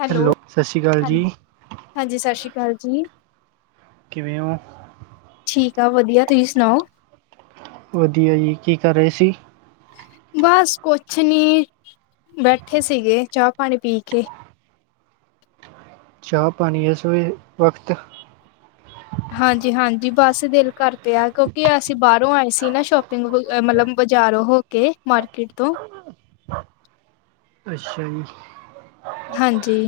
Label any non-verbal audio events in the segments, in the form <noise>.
Hello ਸਤਿ ਸ਼੍ਰੀ ਅਕਾਲ ਹਾਂ, ਜੀ ਹਾਂਜੀ, ਸਤਿ ਸ਼੍ਰੀ ਅਕਾਲ ਜੀ। ਕਿਵੇ ਉ। ਠੀਕ ਆ ਵਧੀਆ, ਤੁਸੀਂ ਸੁਣਾਓ। ਵਧੀਆ ਜੀ, ਕੀ ਕਰ ਰਹੇ ਸੀ? ਬਸ ਕੁਛ ਨੀ, ਬੈਠੇ ਸੀਗੇ, ਚਾਹ ਪਾਣੀ ਪੀ ਕੇ। ਚਾਹ ਪਾਣੀ ਇਸ ਵੀ ਵਕਤ? ਹਾਂਜੀ-ਹਾਂਜੀ ਬਸ ਦਿਲ ਕਰ ਪਿਆ। ਕਿਉਂਕਿ ਅਸੀਂ ਬਾਹਰੋਂ ਆਏ ਸੀ ਨਾ ਸ਼ੋਪਿੰਗ ਮਤਲਬ ਬਾਜ਼ਾਰ ਹੋ- ਕੇ ਮਾਰਕੀਟ ਤੋਂ। ਅੱਛਾ ਜੀ। ਹਾਂਜੀ।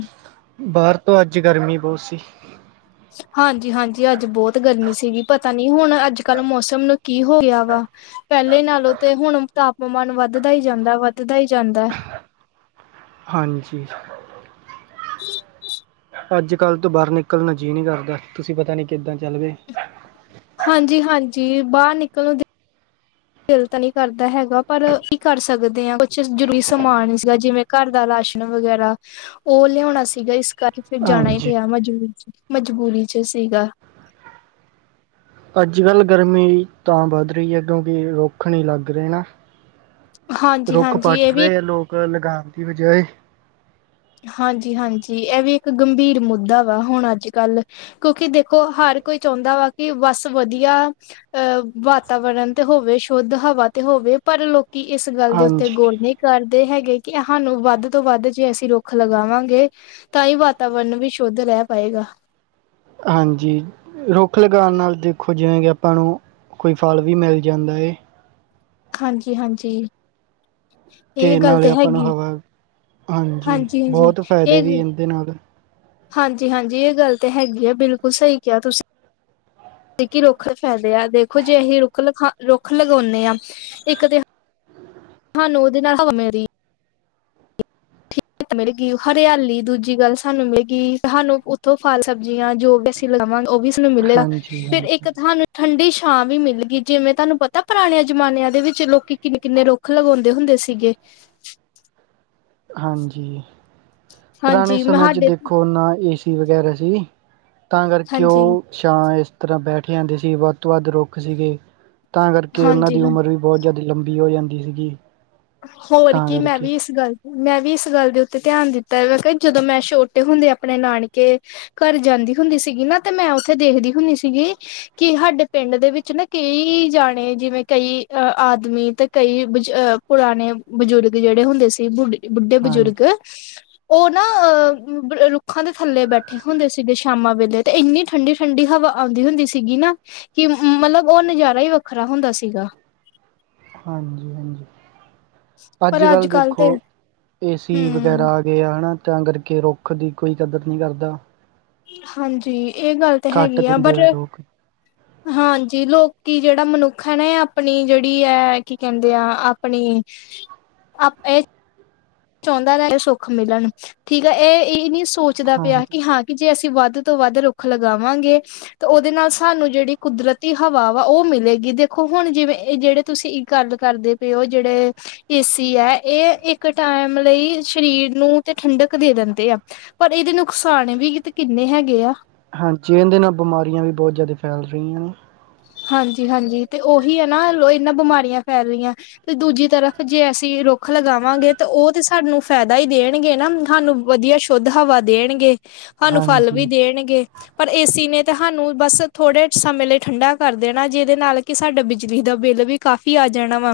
ਬਾਹਰ ਤੋਂ ਅੱਜ ਗਰਮੀ ਬੋਤ ਸੀ। ਹਾਂਜੀ- ਹਾਂਜੀ ਅੱਜ ਬੋਤ ਗਰਮੀ ਸੀਗੀ ਪਤਾ ਨੀ ਹੁਣ ਅੱਜ ਕੱਲ ਮੌਸਮ ਨੂੰ ਕੀ ਹੋ ਰਿਹਾ ਵਾ। ਪਹਿਲੇ ਨਾਲੋਂ ਤੇ ਹੁਣ ਤਾਪਮਾਨ ਵੱਧਦਾ ਹੀ ਜਾਂਦਾ ਵੱਧਦਾ ਹੀ ਜਾਂਦਾ ਐ। ਹਾਂਜੀ। ਅੱਜ ਕੱਲ ਤੋਂ ਬਾਹਰ ਨਿਕਲਣ ਨੂ ਜੀਅ ਨੀ ਕਰਦਾ ਤੁਸੀਂ ਪਤਾ ਨੀ ਕਿੱਦਾਂ ਚੱਲ ਗਏ। ਹਾਂਜੀ- ਹਾਂਜੀ ਬਾਹਰ ਨਿਕਲਣ- ਦਿਲ ਤਾਂ ਨਹੀਂ ਕਰਦਾ ਹੈਗਾ ਪਰ ਕੀ ਕਰ ਸਕਦੇ ਹਾਂ ਕੁਛ ਜਰੂਰੀ ਸਮਾਨ ਸੀਗਾ ਜਿਵੇਂ, ਘਰ ਦਾ ਰਾਸ਼ਨ ਵਗੈਰਾ ਉਹ ਲਿਆਉਣਾ ਸੀਗਾ ਇਸ ਕਰ, ਫੇਰ ਜਾਣਾ ਹੀ ਹਾਂਜੀ ਪਿਆ ਮਜਬੂਰੀ- ਮਜਬੂਰੀ ਚ ਸੀਗਾ। ਅੱਜ ਕੱਲ ਗਰਮੀ ਤਾਂ ਵੱਧ ਰਹੀ ਹੈ ਕਿਉਂਕਿ ਰੁੱਖ ਨਹੀਂ ਲੱਗ ਰਹੇ ਨੇ। ਹਾਂਜੀ ਰੁੱਖ ਹਾਂਜੀ ਇਹ ਪੱਟ ਵੀ ਰਹੇ ਆ ਲੋਕ ਲਗਾਉਣ ਦੀ ਬਜਾਏ। ਹਾਂਜੀ- ਹਾਂਜੀ ਇਹ ਵੀ ਇੱਕ ਗੰਭੀਰ ਮੁੱਦਾ ਵਾ ਹੁਣ ਅੱਜ ਕੱਲ। ਕਿਉਂਕਿ ਦੇਖੋ ਹਰ ਕੋਈ ਚਾਹੁੰਦਾ ਵਾ ਕਿ ਬਸ ਵਧੀਆ, ਅਹ ਵਾਤਾਵਰਨ ਤੇ ਹੋਵੇ, ਸ਼ੁੱਧ ਹਵਾ ਤੇ ਹੋਵੇ, ਪਰ ਲੋਕ- ਕੀ ਇਸ ਗੱਲ ਦੇ ਉੱਤੇ ਹਾਂਜੀ ਗੋਰ ਨਹੀਂ ਕਰਦੇ ਹੈਗੇ ਕਿ ਸਾਨੂੰ ਵੱਧ ਤੋਂ ਵੱਧ ਜੇ ਅਸੀਂ ਰੂ- ਰੁੱਖ ਲਗਾਵਾਂਗੇ ਤਾਂ ਹੀ ਵਾਤਾਵਰਨ ਵੀ ਸ਼ੁੱਧ ਰਹਿ ਪਾਏਗਾ। ਹਾਂਜੀ ਰੁੱਖ ਲਗਾਉਣ ਨਾਲ ਦੇਖੋ ਜਿਵੇਂ ਕਿ ਆਪਾਂ ਨੂੰ, ਕੋਈ ਫਲ ਵੀ ਮਿਲ ਜਾਂਦਾ ਏ। ਹਾਂਜੀ- ਹਾਂਜੀ ਇਹ ਅਤੇ ਗੱਲ ਨਾਲੇ ਤੇ ਆਪਾਂ ਨੂੰ ਹੈਗੀ। ਹਵਾ ਹਾਂਜੀ ਹਾਂਜੀ-ਹਾਂਜੀ ਬਹੋਤ ਫਾਇਦੇ ਵੀ ਇਹਦੇ ਨਾਲ। ਹਾਂਜੀ- ਹਾਂਜੀ ਇਹ ਗੱਲ ਤੇ ਹੈਗੀ ਆ ਬਿਲਕੁਲ ਸਹੀ ਕਿਹਾ ਤੁਸੀਂ। ਕਿ ਰੁੱਖ ਫਾਇਦੇ ਆ ਦੇਖੋ ਜੇ ਅਸੀਂ ਰੁੱਖ ਲਖਾ ਰੁੱਖ ਲਗਾਉਂਦੇ ਆ। ਇੱਕ ਤੇ ਸਾਨੂੰ ਉਹਦੇ ਨਾਲ ਹਵਾਂ - ਠੀਕ ਮਿਲੇਗੀ ਹਰਿਆਲੀ ਦੂਜੀ ਗੱਲ ਸਾਨੂੰ ਮਿਲੇਗੀ ਸਾਨੂੰ ਉਥੋਂ ਫਲ ਸਬਜ਼ੀਆਂ ਜੋ, ਲਗਾਵਾਂਗੇ ਉਹ ਵੀ ਸਾਨੂੰ ਮਿਲਿਆ ਹਾਂਜੀ ਫੇਰ ਹਾਂਜੀ ਇੱਕ ਤੁਹਾਨੂੰ, ਠੰਡੀ ਛਾਂ ਵੀ ਮਿਲ ਗਈ ਜਿਵੇਂ ਤੁਹਾਨੂੰ ਪਤਾ ਪੁਰਾਣੇ ਜਮਾਨਿਆਂ ਦੇ ਵਿੱਚ ਲੋਕੀ ਕਿੰਨੇ- ਕਿੰਨੇ ਰੂ- ਖ ਲਗਾਉਂਦੇ ਹੁੰਦੇ ਸੀਗੇ। ਹਾਂਜੀ ਪੁਰਾਣੇ ਹਾਂਜੀ ਮੈਂ ਸਮੇਆਂ ਚ ਸਾਡੇ ਦੇਖੋ ਨਾ ਏ ਸ, ਸੀ ਵਗੈਰਾ ਸੀ, ਤਾਂ ਕਰਕੇ ਉਹ- ਛਾਂ ਇਸ ਤਰਾਂ ਬੈਠੇ ਜਾਂਦੇ ਸੀ ਵੱਧ ਤੋਂ ਵੱਧ ਰੁੱਖ ਸੀਗੇ, ਤਾਂ ਕਰਕੇ ਉਹਨਾਂ ਹਾਂਜੀ-ਹਾਂਜੀ ਦੀ ਹਾਂ ਉਮਰ ਵੀ- ਬੋਤ ਜਿਆਦਾ ਲੰਬੀ ਹੋ ਜਾਂਦੀ ਸੀਗੀ। ਹੋਰ ਤਾਂ ਕੀ ਮੈਂ ਕਰਕੇ ਵੀ ਇਸ ਗੱਲ ਮੈਂ ਵੀ ਇਸ ਗੱਲ ਦੇ ਉੱਤੇ ਧਿਆਨ ਦਿੱਤਾ ਮੈਂ ਕਿਹਾ ਜਦੋਂ ਮੈਂ ਛੋਟੇ ਹੁੰਦੇ ਆਪਣੇ ਨਾਨਕੇ, ਘਰ ਜਾਂਦੀ ਹੁੰਦੀ ਸੀਗੀ ਨਾ ਤੇ ਮੈਂ ਉੱਥੇ ਦੇਖਦੀ ਹੁੰਦੀ ਸੀਗੀ। ਕਿ ਸਾਡੇ ਪਿੰਡ ਦੇ ਵਿੱਚ ਨਾ ਕਈ ਜਾਣੇ ਜਿਵੇਂ ਕਈ ਅ ਆਦਮੀ ਤੇ ਕਈ ਅ- ਪੁਰਾਣੇ ਬਜ਼ੁਰਗ ਜਿਹੜੇ ਹੁੰਦੇ ਸੀ ਬੁੱਢੇ- ਬੁੱਢੇ ਬਜ਼ੁਰਗ, <inaudible> ਉਹ ਨਾ ਅਹ ਰੁੱਖਾਂ ਦੇ ਥੱਲੇ ਬੈਠੇ ਹੁੰਦੇ ਸੀਗੇ ਸ਼ਾਮਾਂ ਵੇਲੇ ਤੇ ਇੰਨੀ ਠੰਡੀ। ਠੰਡੀ ਹਵਾ ਆਉਂਦੀ ਹੁੰਦੀ ਸੀਗੀ ਨਾ ਕਿ ਮਤਲਬ ਉਹ ਨਜ਼ਾਰਾ ਹੀ ਵੱਖਰਾ ਹੁੰਦਾ ਸੀਗਾ ਹਾਂਜੀ- ਹਾਂਜੀ ਅੱਜ -ਕੱਲ ਦੇਖੋ ਏਸੀ ਹਮ ਵਗੈਰਾ ਪਏ ਹਨਾ, ਤਾਂ ਕਰਕੇ ਰੁੱਖ ਦੀ ਕੋਈ ਕਦਰ ਨਹੀਂ ਕਰਦਾ ਹਾਂਜੀ ਇਹ ਗੱਲ ਤਾਂ ਕਟ ਹੈਗੀ ਦਿੰਦੇ ਬਟ ਆ ਲੋਕ ਹਾਂਜੀ ਲੋਕੀ ਜਿਹੜਾ ਮਨੁੱਖ ਹੈ ਨਾ ਇਹ ਆਪਣੀ ਜੇਹੜੀ ਹੈ ਕੀ ਕਹਿੰਦੇ ਆ ਆਪਣੀ ਅਪ ਇਹ ਚਾਹੁੰਦਾ ਰ ਸੁੱਖ ਮਿਲਣ, ਠੀਕ ਹੈ ਇਹ ਇਹ ਨੀ ਸੋਚਦਾ ਪਿਆ ਹਾਂਜੀ ਕਿ ਹਾਂ ਕਿ ਜੇ ਅਸੀਂ ਵੱਧ ਤੋਂ ਵੱਧ ਰੁੱਖ ਲਗਾਵਾਂਗੇ ਤੇ ਉਹਦੇ ਨਾਲ ਸਾਨੂੰ ਜਿਹੜੀ ਕੁਦਰਤੀ ਹਵਾ ਵਾ ਉਹ ਮਿਲੇਗੀ ਦੇਖੋ ਹੁਣ ਜਿਵੇਂ ਇਹ ਜੇਹੜੇ ਤੁਸੀਂ ਗੱਲ ਕਰਦੇ ਪਏ ਉਹ ਜੇੜੇ ਏਸੀ ਹੈ ਇਹ ਇੱਕ ਇਕ ਟਾਈਮ ਲਈ ਸਰੀਰ ਨੂੰ ਤੇ ਠੰਡਕ ਦੇ ਦਿੰਦੇ ਆ। ਪਰ ਇਹਦੇ ਨੁਕਸਾਨ ਵੀ ਤੇ ਕਿੰਨੇ ਹੈਗੇ ਆ। ਹਾਂਜੀ ਇਹੰਦੇ ਦੇ ਨਾਲ ਬਿਮਾਰੀਆਂ ਵੀ ਬਹੁਤ ਜ਼ਿਆਦਾ ਫੈਲ ਰਹੀਆਂ ਹਾਂਜੀ- ਹਾਂਜੀ ਤੇ ਉਹੀ ਹੈ ਨਾ ਇਹਨਾਂ ਬਿਮਾਰੀਆਂ ਫੈਲ ਰਹੀਆਂ। ਤੇ ਦੂਜੀ ਤਰਫ਼ ਜੇ ਅਸੀਂ ਰੁੱਖ ਲਗਾਵਾਂਗੇ ਤੇ ਉਹ ਤੇ ਸਾਨੂੰ ਫਾਇਦਾ ਹੀ ਦੇਣਗੇ ਨਾ ਸਾਨੂੰ। ਵਧੀਆ ਸ਼ੁੱਧ ਹਵਾ ਦੇਣਗੇ। ਹਾਨੂੰ ਫਲ ਹਾਂਜੀ, ਵੀ ਦੇਣਗੇ, ਪਰ ਏਸੀ ਨੇ ਤਾਂ ਹਾਨੂੰ ਬਸ ਥੋੜੇ ਸਮੇਂ ਲਈ ਠੰਡਾ। ਕਰ ਦੇਣਾ ਜਿਹਦੇ ਨਾਲ ਕਿ ਸਾਡਾ ਬਿਜਲੀ ਦਾ ਬਿੱਲ ਵੀ ਕਾਫ਼ੀ ਆ ਜਾਣਾ ਵਾ।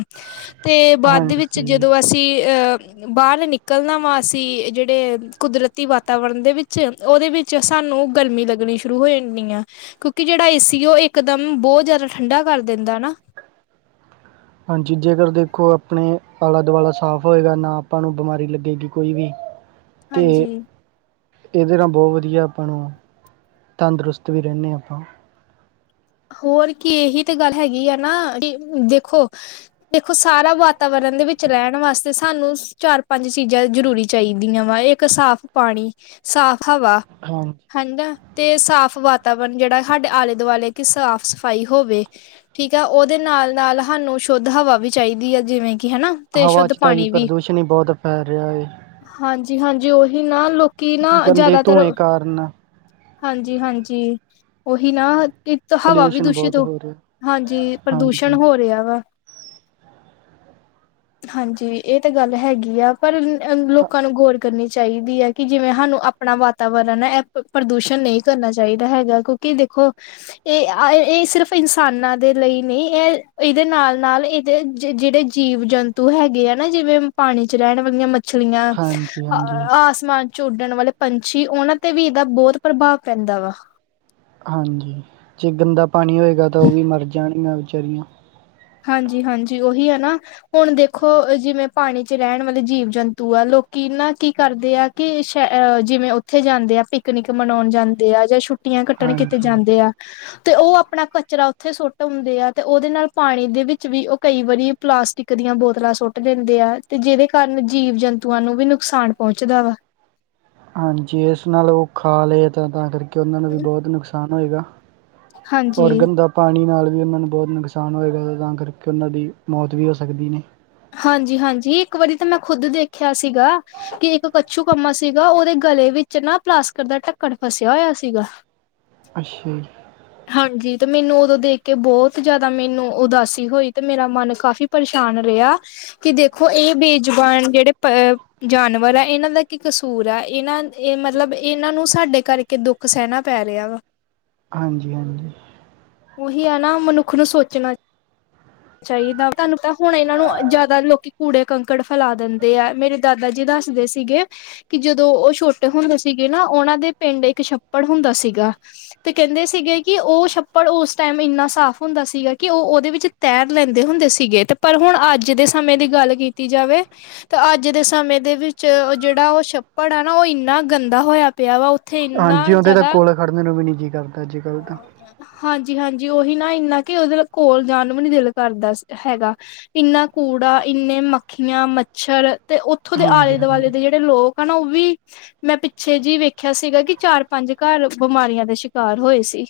ਤੇ ਬਾਦ ਦੇ ਵਿੱਚ ਹਾਂਜੀ, ਜਦੋਂ ਅਸੀਂ ਅਹ। ਬਾਹਰ ਨਿਕਲਣਾ ਵਾ ਅਸੀਂ ਜੇੜੇ ਕੁਦਰਤੀ ਵਾਤਾਵਰਨ ਦੇ ਵਿੱਚ, ਉਹਦੇ ਵਿੱਚ। 'ਚ ਸਾਨੂੰ ਗਰਮੀ ਲੱਗਣੀ ਸ਼ੁਰੂ ਹੋ ਜਾਣੀ ਆ, ਕਿਉਂਕਿ ਜੇੜਾ ਏ ਸੀ ਉਹ ਇੱਕ ਇਕਦਮ ਬਹੁਤ ਜਿਆਦਾ ਠੰਡਾ ਕਰ ਦਿੰਦਾ ਨਾ। ਹਾਂਜੀ ਜੇਕਰ ਦੇਖੋ ਆਪਣੇ ਆਲਾ ਦੁਆਲਾ ਸਾਫ ਹੋਏਗਾ ਨਾ ਆਪਾਂ ਨੂੰ ਬਿਮਾਰੀ ਲੱਗੇਗੀ ਕੋਈ ਵੀ। ਤੇ ਹਾਂਜੀ। ਇਹਦੇ ਨਾਲ ਬਹੁਤ ਵਧੀਆ ਆਪਾਂ ਨੂੰ, ਤੰਦਰੁਸਤ ਵੀ ਰਹਿੰਦੇ ਆਂ ਆਪਾਂ। ਹੋਰ ਕੀ, ਇਹੀ ਤੇ ਗੱਲ ਹੈਗੀ ਆ ਨਾ ਅ ਦੇਖੋ। ਦੇਖੋ ਸਾਰਾ ਵਾਤਾਵਰਨ ਦੇ ਵਿੱਚ ਰਹਿਣ ਵਾਸਤੇ ਸਾਨੂੰ ਸ ਚਾਰ- ਪੰਜ ਚੀਜ਼ਾਂ ਜ਼ਰੂਰੀ ਚਾਹੀਦੀਆਂ ਵਾ ਇੱਕ ਸਾਫ ਪਾਣੀ, ਸਾਫ ਹਵਾ ਹਾਂ ਹੰਗਾ, ਤੇ ਸਾਫ ਵਾਤਾਵਰਨ ਜਿਹੜਾ ਸਾਡੇ ਆਲੇ ਦੁਆਲੇ ਕਿ ਸਾਫ ਸਫਾਈ ਹੋਵੇ। ਠੀਕ ਹੈ ਉਹਦੇ ਨਾਲ -ਨਾਲ ਹਾਨੂੰ ਸ਼ੁੱਧ ਹਵਾ ਵੀ ਚਾਹੀਦੀ ਹੈ ਜਿਵੇਂ ਕਿ ਹਨਾ। ਤੇ ਹਵਾ ਸ਼ੁੱਧ 'ਚ ਤਾਂ ਜੀ ਪ੍ਰਦੂਸ਼ਣ ਹੀ ਬਹੁਤ ਫੈਲ ਰਿਹਾ ਏ ਹਾਂਜੀ- ਹਾਂਜੀ ਉਹੀ ਨਾ ਲੋਕੀ ਨਾ ਗੰਦੇ ਜਿਆਦਾਤਰ ਧੂੰਏ ਕਾਰਨ ਹਾਂਜੀ- ਹਾਂਜੀ, ਉਹੀ ਨਾ। ਇਕ ਹਵਾ ਵੀ ਪੋਲਿਊਸ਼ਨ ਦੂਸ਼ਿਤ ਬਹੁਤ ਹੋ, ਰਿਹਾ ਹਾਂਜੀ ਪ੍ਰਦੂਸ਼ਣ ਹਾਂਜੀ। ਹੋ ਰਿਹਾ ਵਾ। ਹਾਂਜੀ ਇਹ ਤੇ ਗੱਲ ਹੈਗੀ ਆ, ਪਰ ਹ ਲੋਕਾਂ ਨੂੰ ਗੋਰ ਕਰਨੀ ਚਾਹੀਦੀ ਐ ਕਿ ਜਿਵੇਂ ਸਾਨੂੰ ਆਪਣਾ ਵਾਤਾਵਰਨ ਐਹ ਪ੍ਰਦੂਸ਼ਣ ਨਹੀਂ ਕਰਨਾ ਚਾਹੀਦਾ ਹੈਗਾ ਕਿਉਂ ਕੀ ਦੇਖੋ <inaudible> ਇਹ ਅਹ ਸਿਰਫ ਇਨਸਾਨਾਂ ਦੇ ਲਈ ਨਹੀਂ, ਇਹ ਇਹਦੇ ਨਾਲ ਨਾਲ ਇਹਦੇ ਜੇੜੇ ਜੀਵ ਜੰਤੂ ਤੂੰ ਹੈਗੇ ਆ ਨਾ ਜਿਵੇਂ ਪਾਣੀ 'ਚ ਰਹਿਣ ਵਾਲੀਆਂ ਮੱਛਲੀਆਂ, ਹਾਂਜੀ, ਅ ਹਾਂਜੀ, ਆਸ ਸਮਾਜ 'ਚ ਉੱਡਣ ਵਾਲੇ ਪੰਛੀ, ਉਹਨਾਂ ਤੇ ਵੀ ਇਹਦਾ ਬਹੁਤ ਪ੍ਰਭਾਵ ਪੈਂਦਾ ਵਾ। ਹਾਂਜੀ ਜੇ ਗੰਦਾ ਪਾਣੀ ਹੋਏਗਾ ਤਾਂ ਉਹ ਵੀ ਮਰ ਜਾਣਗੀਆਂ ਵਿਚਾਰੀਆਂ। ਹਾਂਜੀ- ਹਾਂਜੀ ਉਹੀ ਹੈ ਨਾ। ਹੁਣ ਦੇਖੋ ਜਿਵੇਂ, ਪਾਣੀ 'ਚ ਰਹਿਣ ਵਾਲੇ ਜੀਵ-ਜੰਤੂ ਆ। ਲੋਕੀ ਨਾ ਕੀ ਕਰਦੇ ਆ ਕਿ ਸ਼ ਜਿਵੇਂ, ਉੱਥੇ ਜਾਂਦੇ ਆ। ਪਿਕਨਿਕ ਮਨਾਉਂਣ ਜਾਂਦੇ ਆ। ਜਾਂ ਛੁੱ ਟੀਆਂ ਕੱਟਣ ਕੀਤੇ ਹਾਂਜੀ। ਜਾਂਦੇ ਆ। ਤੇ ਉਹ ਆਪਣਾ ਕਚਰਾ ਉੱਥੇ ਸੁੱਟ ਆਉਂਦੇ ਆ। ਤੇ ਉਹਦੇ ਨਾਲ ਪਾਣੀ ਦੇ ਵਿੱਚ ਵੀ ਉਹ ਕਈ ਵਾਰੀ ਪਲਾਸਟਿਕ ਦੀਆਂ ਬੋਤਲਾਂ ਸੁੱਟ ਦੇਂਦੇ ਆ। ਤੇ ਜਿਹਦੇ ਕਾਰਨ ਜੀਵ-ਜੰਤੂਆਂ ਨੂੰ ਵੀ ਨੁਕਸਾਨ ਪਹੁੰਚਦਾ ਵਾ। ਹਾਂਜੀ। ਇਸ ਨਾਲ ਉਹ ਖਾ ਲਏ ਤਾਂ-ਤਾਂ ਕਰਕੇ ਉਹਨਾਂ ਨੂੰ ਵੀ ਬਹੁਤ ਨੁਕਸਾਨ ਹੋਏਗਾ। ਹਾਂਜੀ ਔਰ ਗੰਦਾ ਪਾਣੀ ਨਾਲ ਵੀ ਉਹਨਾਂ ਨੂੰ ਬਹੁਤ ਨੁਕਸਾਨ ਹੋਏਗਾ। ਤਾਂ ਕਰਕੇ ਉਹਨਾਂ ਦੀ ਮੌਤ ਵੀ ਹੋ ਸਕਦੀ ਨੇ। ਹਾਂਜੀ-ਹਾਂਜੀ। ਇੱਕ ਵਾਰੀ ਤਾਂ ਮੈਂ ਖੁੱਦ ਦੇਖਿਆ ਸੀਗਾ। ਕਿ ਇੱਕ ਕੱਛੂ-ਕੰਮਾ ਸੀਗਾ। ਉਹਦੇ ਗਲੇ ਵਿੱਚ ਨਾ ਪਲਾਸਕਟ ਦਾ ਢੱਕਣ ਫਸਿਆ ਹੋਇਆ ਸੀਗਾ। <inaudible> ਅੱਛਾ। ਹਾਂਜੀ ਤੇ ਮੈਨੂੰ ਉਦੋਂ ਦੇਖ ਕੇ ਬਹੁਤ ਜ਼ਿਆਦਾ, ਮੈਨੂੰ ਉਦਾਸੀ ਹੋਈ। ਤੇ ਮੇਰਾ ਮਨ ਕਾਫ਼ੀ ਪਰੇਸ਼ਾਨ ਰਿਹਾ। ਕਿ ਦੇਖੋ ਇਹ ਬੇਜ਼ਬਾਨ ਜਿਹੜੇ ਪ ਜਾਨਵਰ ਐ। ਇਹਨਾਂ ਦਾ ਕੀ ਕਸੂਰ ਐ। ਇਹਨਾਂ ਇਹ ਮਤਲਬ, ਇਹਨਾਂ ਨੂੰ ਸਾਡੇ ਕਰਕੇ ਦੁੱਖ ਸਹਿਣਾ ਪੈ ਰਿਹਾ ਵਾ। ਹਾਂਜੀ-ਹਾਂਜੀ। ਉਹੀ ਐ ਨਾ। ਮਨੁੱਖ ਨੂੰ ਸੋਚਣਾ ਚਾਹੀਦਾ। ਤੁਹਾਨੂੰ ਪਤਾ ਹੁਣ ਇਹਨਾਂ ਨੂੰ ਜ਼ਿਆਦਾ ਲੋਕੀ ਕੂੜੇ-ਕੰਕੜ ਫੈਲਾ ਦਿੰਦੇ ਆ। ਮੇਰੇ ਦਾਦਾ ਜੀ ਦੱਸਦੇ ਸੀਗੇ ਕਿ ਜਦੋਂ ਉਹ ਛੋਟੇ ਹੁੰਦੇ ਸੀਗੇ ਨਾ। ਉਹਨਾਂ ਦੇ ਪਿੰਡ ਇੱਕ ਛੱਪੜ ਹੁੰਦਾ ਸੀਗਾ। ਤੇ ਕਹਿੰਦੇ ਸੀਗੇ, ਕਿ ਉਹ ਛੱਪੜ ਉਸ ਟਾਈਮ ਇੰਨਾ ਸਾਫ਼ ਹੁੰਦਾ ਸੀਗਾ, ਕਿ ਉਹ-ਉਹਦੇ ਵਿੱਚ ਤੈਰ ਲੈਂਦੇ ਹੁੰਦੇ ਸੀਗੇ। ਤੇ ਪਰ ਹੁਣ ਅੱਜ ਦੇ ਸਮੇਂ ਦੀ ਗੱਲ ਕੀਤੀ ਜਾਵੇ ਤੇ ਅੱਜ ਦੇ ਸਮੇਂ ਦੇ ਵਿੱਚ ਓ ਜਿਹੜਾ ਉਹ ਛੱਪੜ ਆ ਨਾ। ਉਹ ਇੰਨਾ ਗੰਦਾ ਹੋਇਆ ਪਿਆ ਵਾ ਉੱਥੇ ਇੰਨਾ ਜ਼ਿਆਦਾ ਖੜਨੇ ਨੂੰ ਵੀ ਨਹੀਂ ਜੀਅ ਕਰਦਾ ਅੱਜ-ਕੱਲ੍ਹ ਤਾਂ। ਹਾਂਜੀ-ਹਾਂਜੀ ਉਹੀ ਨਾ। ਇੰਨਾ ਕਿ ਉਹਦੇ ਕੋਲ਼ ਜਾਣ ਨੂੰ ਵੀ ਦਿਲ ਕਰਦਾ ਸ ਹੈਗਾ। ਇੰਨਾ ਕੂੜਾ, ਇੰਨੇ ਮੱਖੀਆਂ, ਮੱਛਰ ਤੇ ਉੱਥੋਂ ਦੇ ਹਾਂਜੀ ਆਲੇ-ਦੁਆਲੇ ਦੇ ਹਾਂਜੀ ਜਿਹੜੇ ਜਿਹੜੇ ਲੋਕ ਆ ਨਾ, ਉਹ ਵੀ ਮੈਂ ਪਿੱਛੇ ਜੀ ਵੇਖਿਆ ਸੀਗਾ, ਕਿ ਚਾਰ-ਪੰਜ ਘਰ ਬਿਮਾਰੀਆਂ ਦੇ ਸ਼ਿਕਾਰ ਹੋਏ ਸੀ।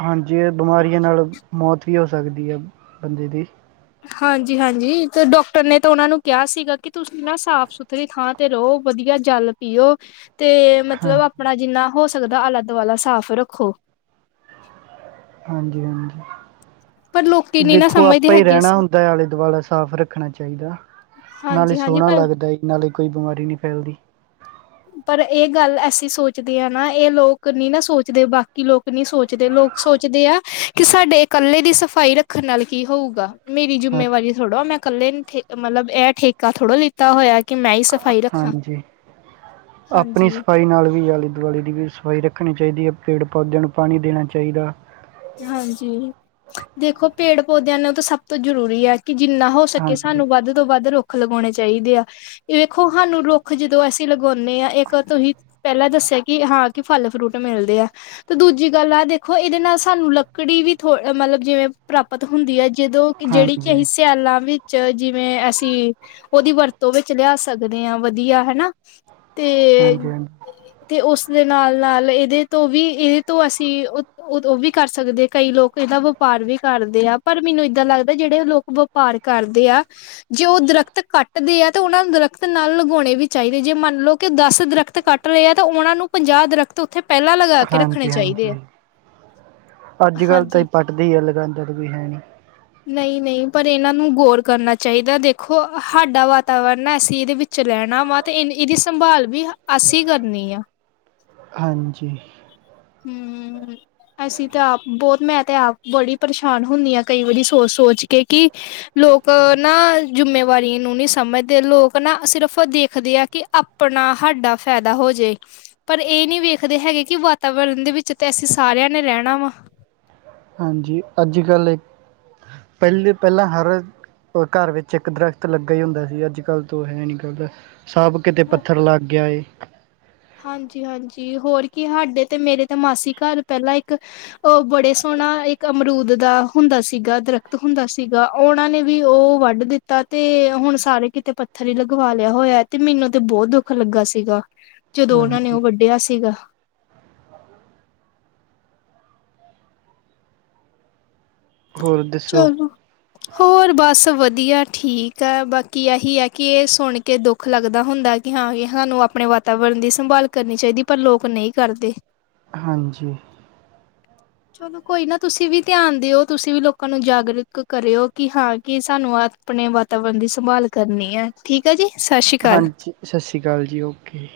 ਹਾਂਜੀ। ਐਹ ਬਿਮਾਰੀਆਂ ਨਾਲ ਮੌਤ ਵੀ ਹੋ ਸਕਦੀ ਐ, ਬੰਦੇ ਦੀ। ਹਾਂਜੀ-ਹਾਂਜੀ ਤੇ ਡੋਕਟਰ ਨੇ ਤਾਂ ਉਹਨਾਂ ਨੂੰ ਕਿਹਾ ਸੀਗਾ ਕਿ ਤੁਸੀਂ ਨਾ ਸਾਫ਼ ਸੁਥਰੀ ਥਾਂ ਤੇ ਰਹੋ। ਵਧੀਆ ਜਲ ਪੀਓ ਤੇ ਹਾਂ ਮਤਲਬ ਆਪਣਾ ਜਿੰਨਾ ਹੋ ਸਕਦਾ, ਆਲਾ-ਦੁਆਲਾ ਸਾਫ਼ ਰੱਖੋ। ਪਰ ਲੋਕੀ ਹਾਂਜੀ-ਹਾਂਜੀ। ਨੀ ਨਾ ਦੇਖੋ ਸਮਝਦੇ ਆਪਾਂ ਈ ਹੈਗੇ ਰਹਿਣਾ ਸੀ ਹੁੰਦਾ, ਆਲ਼ੇ-ਦੁਆਲਾ ਸਾਫ਼ ਰ ਰੱਖਣਾ ਚਾਹੀਦਾ। ਨਾਲੇ ਹਾਂਜੀ-ਹਾਂਜੀ ਸੋਹਣਾ ਪਰ ਲੱਗਦਾ। ਨਾਲੇ ਕੋਈ ਬਿਮਾਰੀ ਨਹੀਂ ਫ਼ੈਲਦੀ। ਪਰ ਇਹ ਗੱਲ ਅਸੀਂ ਸੋਚਦੇ ਆ ਨਾ। ਇਹ ਲੋਕ ਨੀ ਨਾ ਸੋਚਦੇ। ਬਾਕੀ ਲੋਕ ਨੀ ਸੋਚਦੇ। ਲੋਕ ਸੋਚਦੇ ਆ, ਕਿ ਸਾਡੇ ਇਕੱਲੇ ਦੀ ਸਫ਼ਾਈ ਰੱਖਣ ਨਾਲ ਕੀ ਹੋਊਗਾ। ਮੇਰੀ ਹਾਂ ਜ਼ਿਮੇਵਾਰੀ ਥੋੜ੍ਹਾ। ਮੈਂ ਕੱਲੇ ਨੇ ਠੇ, ਮਲਬ ਇਹ ਠੇਕਾ ਥੋੜ੍ਹਾ ਲੀ ਤਾ ਹੋਇਆ ਕਿ ਮੈਂ ਈ ਸਫ਼ਾਈ ਰੱਖਾਂ। ਹਾਂਜੀ ਆਪਣੀ ਹਾਂਜੀ ਸਫ਼ਾਈ ਨਾਲ ਵੀ ਗਲ਼ੀ ਦੀ ਵੀ ਸਫ਼ਾਈ ਰੱਖਣੀ ਚਾਹੀਦੀ ਐ। ਪੇੜ-ਪੌਦਿਆਂ ਨੂੰ ਪਾਣੀ ਦੇਣਾ ਚਾਹੀਦਾ। ਹਾਂਜੀ। ਦੇਖੋ, ਪੇੜ-ਪੌਦਿਆਂ ਨੂੰ ਤਾਂ ਸਭ ਤੋਂ ਜ਼ਰੂਰੀ ਐ। ਕਿ ਜਿੰਨਾ ਹੋ ਸਕੇ, ਹਾਂਜੀ, ਸਾਨੂੰ ਵੱਧ ਤੋਂ ਵੱਧ ਰੁੱਖ ਲਗਾਉਣੇ ਚਾਹੀਦੇ ਆ। ਵੇਖੋ ਹਾਨੂੰ ਰੁੱਖ ਜਦੋਂ ਅਸੀਂ ਲਗਾਉਂਨੇ ਆ। ਇੱਕ ਤੁਹੀਂ ਪਹਿਲਾਂ ਦੱਸਿਆ ਕਿ ਹਾਂ, ਕਿ ਫ਼ਲ-ਫਰੂਟ ਮਿਲਦੇ ਆ। ਤੇ ਦੂਜੀ ਗੱਲ ਆ ਦੇਖੋ, ਇਹਦੇ ਨਾਲ ਸਾਨੂੰ ਲੱਕੜੀ ਵੀ ਥੋ ਮਤਲਬ ਜਿਵੇਂ ਪ੍ਰਾਪਤ ਹੁੰਦੀ ਹੈ। ਜਦੋਂ ਕਿ ਜਿਹੜੀ ਕਿ ਹਾਂਜੀ, ਅਸੀਂ ਸਿਆਲਾਂ ਵਿੱਚ, ਜਿਵੇਂ ਅਸੀਂ ਉਹਦੀ ਵਰਤੋਂ ਵਿੱਚ ਲਿਆ ਸਕਦੇ ਹਾਂ ਵਧੀਆ ਹਨਾ। ਤੇ। ਹਾਂਜੀ-ਹਾਂਜੀ, ਤੇ ਉਸਦੇ ਨਾਲ- ਨਾਲ ਇਹਦੇ ਤੋਂ ਵੀ ਇਹਦੇ ਤੋਂ ਅਸੀਂ ਉਹ- ਉਹ ਦ ਵੀ, ਕਰ ਸਕਦੇ ਆ, ਕਈ ਲੋਕ ਇਹਦਾ ਵਪਾਰ ਵੀ ਕਰਦੇ ਆ। ਪਰ ਮੈਨੂੰ ਇਏਦਾਂ ਲੱਗਦਾ ਜਿਹੜੇ ਲੋਕ ਵਪਾਰ ਕਰਦੇ ਆ। ਜੇ ਉਹ ਦਰਖਤ ਕੱਟਦੇ ਆ ਤੇ ਉਹਨਾਂ ਨੂੰ ਦਰਖਤ ਨਾਲ ਲਗਾਉਣੇ ਵੀ ਚਾਹੀਦੇ ਜੇ ਮੰਨ ਲਓ ਕਿ ਦਸ ਦਰਖਤ ਕੱਟ- ਰੇ ਆ ਤਾਂ ਉਹਨਾ ਨੂੰ ਪੰਜਾਹ ਦਰਖ਼ਤ ਉੱਥੇ ਪਹਿਲਾਂ ਲਗਾ ਕੇ ਰੱਖਣੇ ਚਾਹੀਦੇ ਆ। ਅੱਜ ਕੱਲ ਤਾਂ ਹੀ ਹਾਂਜੀ ਪੱਟਦੀ ਆ ਲਗਾਦਾ ਤੇ ਕੋਈ ਹੈ ਨਹੀਂ। ਨਹੀਂ-ਨਹੀਂ ਪਰ ਇਹਨਾਂ ਨੂੰ ਗੋਰ ਕਰਨਾ ਚਾਹੀਦਾ ਦੇਖੋ ਸਾਡਾ ਵਾਤਾਵਰਨ ਹੈ ਅਸੀਂ ਇਹਦੇ ਵਿੱ- ਚ ਰੈਣਾ ਵਾ ਤੇ ਇਹ ਇਹਦੀ ਸੰਭਾਲ ਵੀ ਅਸੀਂ ਕਰਨੀ ਆ। ਹਾਂਜੀ। ਹੂੰ, ਹੂੰ, ਹੂੰ। ਅਸੀਂ ਤਾਂ ਆਪ ਬੋਤ ਮੈਂ ਤੇ ਆਪ ਬੜੀ ਪਰੇਸ਼ਾਨ ਹੁੰਦੀ ਹਾਂ ਕਈ ਵਾਰੀ ਸੋਚ- ਸੋਚ ਕੇ ਕਿ, ਲੋਕ ਨਾ ਜਿੰਮੇਵਾਰੀ ਨੂੰ ਨੀ ਸਮਝਦੇ, ਲੋ- ਕੇ ਸਿਰਫ ਦੇਖਦੇ ਆ ਕਿ ਆਪਣਾ ਸਾਡਾ ਫਾਇਦਾ ਹੋ ਜਾਏ। ਪਰ ਇਹ ਨੀ ਵੇਖਦੇ ਹੈਗੇ ਕਿ ਵਾਤਾਵਰਨ ਦੇ ਵਿੱਚ ਤੇ ਅਸੀਂ ਸਾਰਿਆਂ ਨੇ ਰਹਿਣਾ ਵਾ। ਹਾਂਜੀ, ਅੱਜ ਕੱਲ ਇੱਕ ਪਹਿਲੇ ਪਹਿਲਾਂ ਹਰ, ਘਰ ਵਿੱਚ ਇੱਕ ਦਰਖਤ ਲੱਗਾ ਹੀ ਹੁੰਦਾ ਸੀ। ਅੱਜ ਕੱਲ ਤ ਹੈ ਨੀ ਕਰਦਾ। ਸਭ ਕਿਤੇ ਹੋ ਪੱਥਰ ਲੱਗ ਗਿਆ ਏ। ਹਾਂਜੀ-ਹਾਂਜੀ ਹੋਰ ਕੀ ਸਾਡੇ ਤੇ ਮੇਰੇ ਤਾਂ ਮਾਸੀ ਘਰ ਪਹਿਲਾਂ ਇੱਕ, ਉਹ ਬੜੇ ਸੋਹਣਾ ਇੱਕ ਅਮਰੂਦ ਦਾ ਹੁੰਦਾ ਸੀਗਾ ਦਰਖਤ ਹੁੰਦਾ ਸੀਗਾ। ਉਹਨਾਂ ਨੇ ਵੀ ਉਹ ਵੱਢ ਦਿੱਤਾ ਤੇ ਹੁਣ ਸਾਰੇ ਕਿਤੇ ਪੱਥਰ ਹੀ ਲਗਵਾ ਲਿਆ ਹੋਇਆ ਏ। ਤੇ ਮੈਨੂੰ ਤੇ ਬੋਤ ਦੁੱਖ ਲੱਗਾ ਸੀਗਾ ਜਦੋਂ ਉਹਨਾਂ ਨੇ ਹਾਂਜੀ। ਉਹ ਵੱਢਿਆ ਸੀਗਾ। ਹੋਰ ਦੱਸੋ? ਚਲੋ ਹੋਰ ਬਸ ਵਧੀਆ ਠੀਕ ਹੈ ਬਾਕੀ ਇਹੀ ਹੈ ਕਿ ਇਹ ਸੁਣ ਕੇ ਦੁੱਖ, ਦੁੱਖ ਲੱਗਦਾ ਹੁੰਦਾ ਕਿ ਹਾਂ ਕਿ ਸਾਨੂੰ ਆਪਣੇ ਵਾਤਾਵਰਨ ਦੀ ਸੰਭਾਲ ਕਰਨੀ ਚਾਹੀਦੀ ਪਰ ਲੋਕ ਨਹੀਂ ਕਰਦੇ। ਹਾਂਜੀ। ਚਲੋ ਕੋਈ ਨਾ ਤੁਸੀਂ ਵੀ ਧਿਆਨ ਦਿਓ ਤੁਸੀਂ ਵੀ, ਲੋਕਾਂ ਨੂੰ ਜਾਗਰੂਕ ਕਰਿਓ ਕਿ ਹਾਂ ਕੀ ਸਾਨੂੰ ਆਪਣੇ ਵਾਤਾਵਰਨ ਦੀ ਸੰਭਾਲ ਕਰਨੀ ਹੈ। ਠੀਕ ਆ ਜੀ ਸਤਿ ਸ਼੍ਰੀ ਅਕਾਲ। ਹਾਂਜੀ ਸਤਿ ਸ਼੍ਰੀ ਅਕਾਲ ਜੀ ਓਕੇ।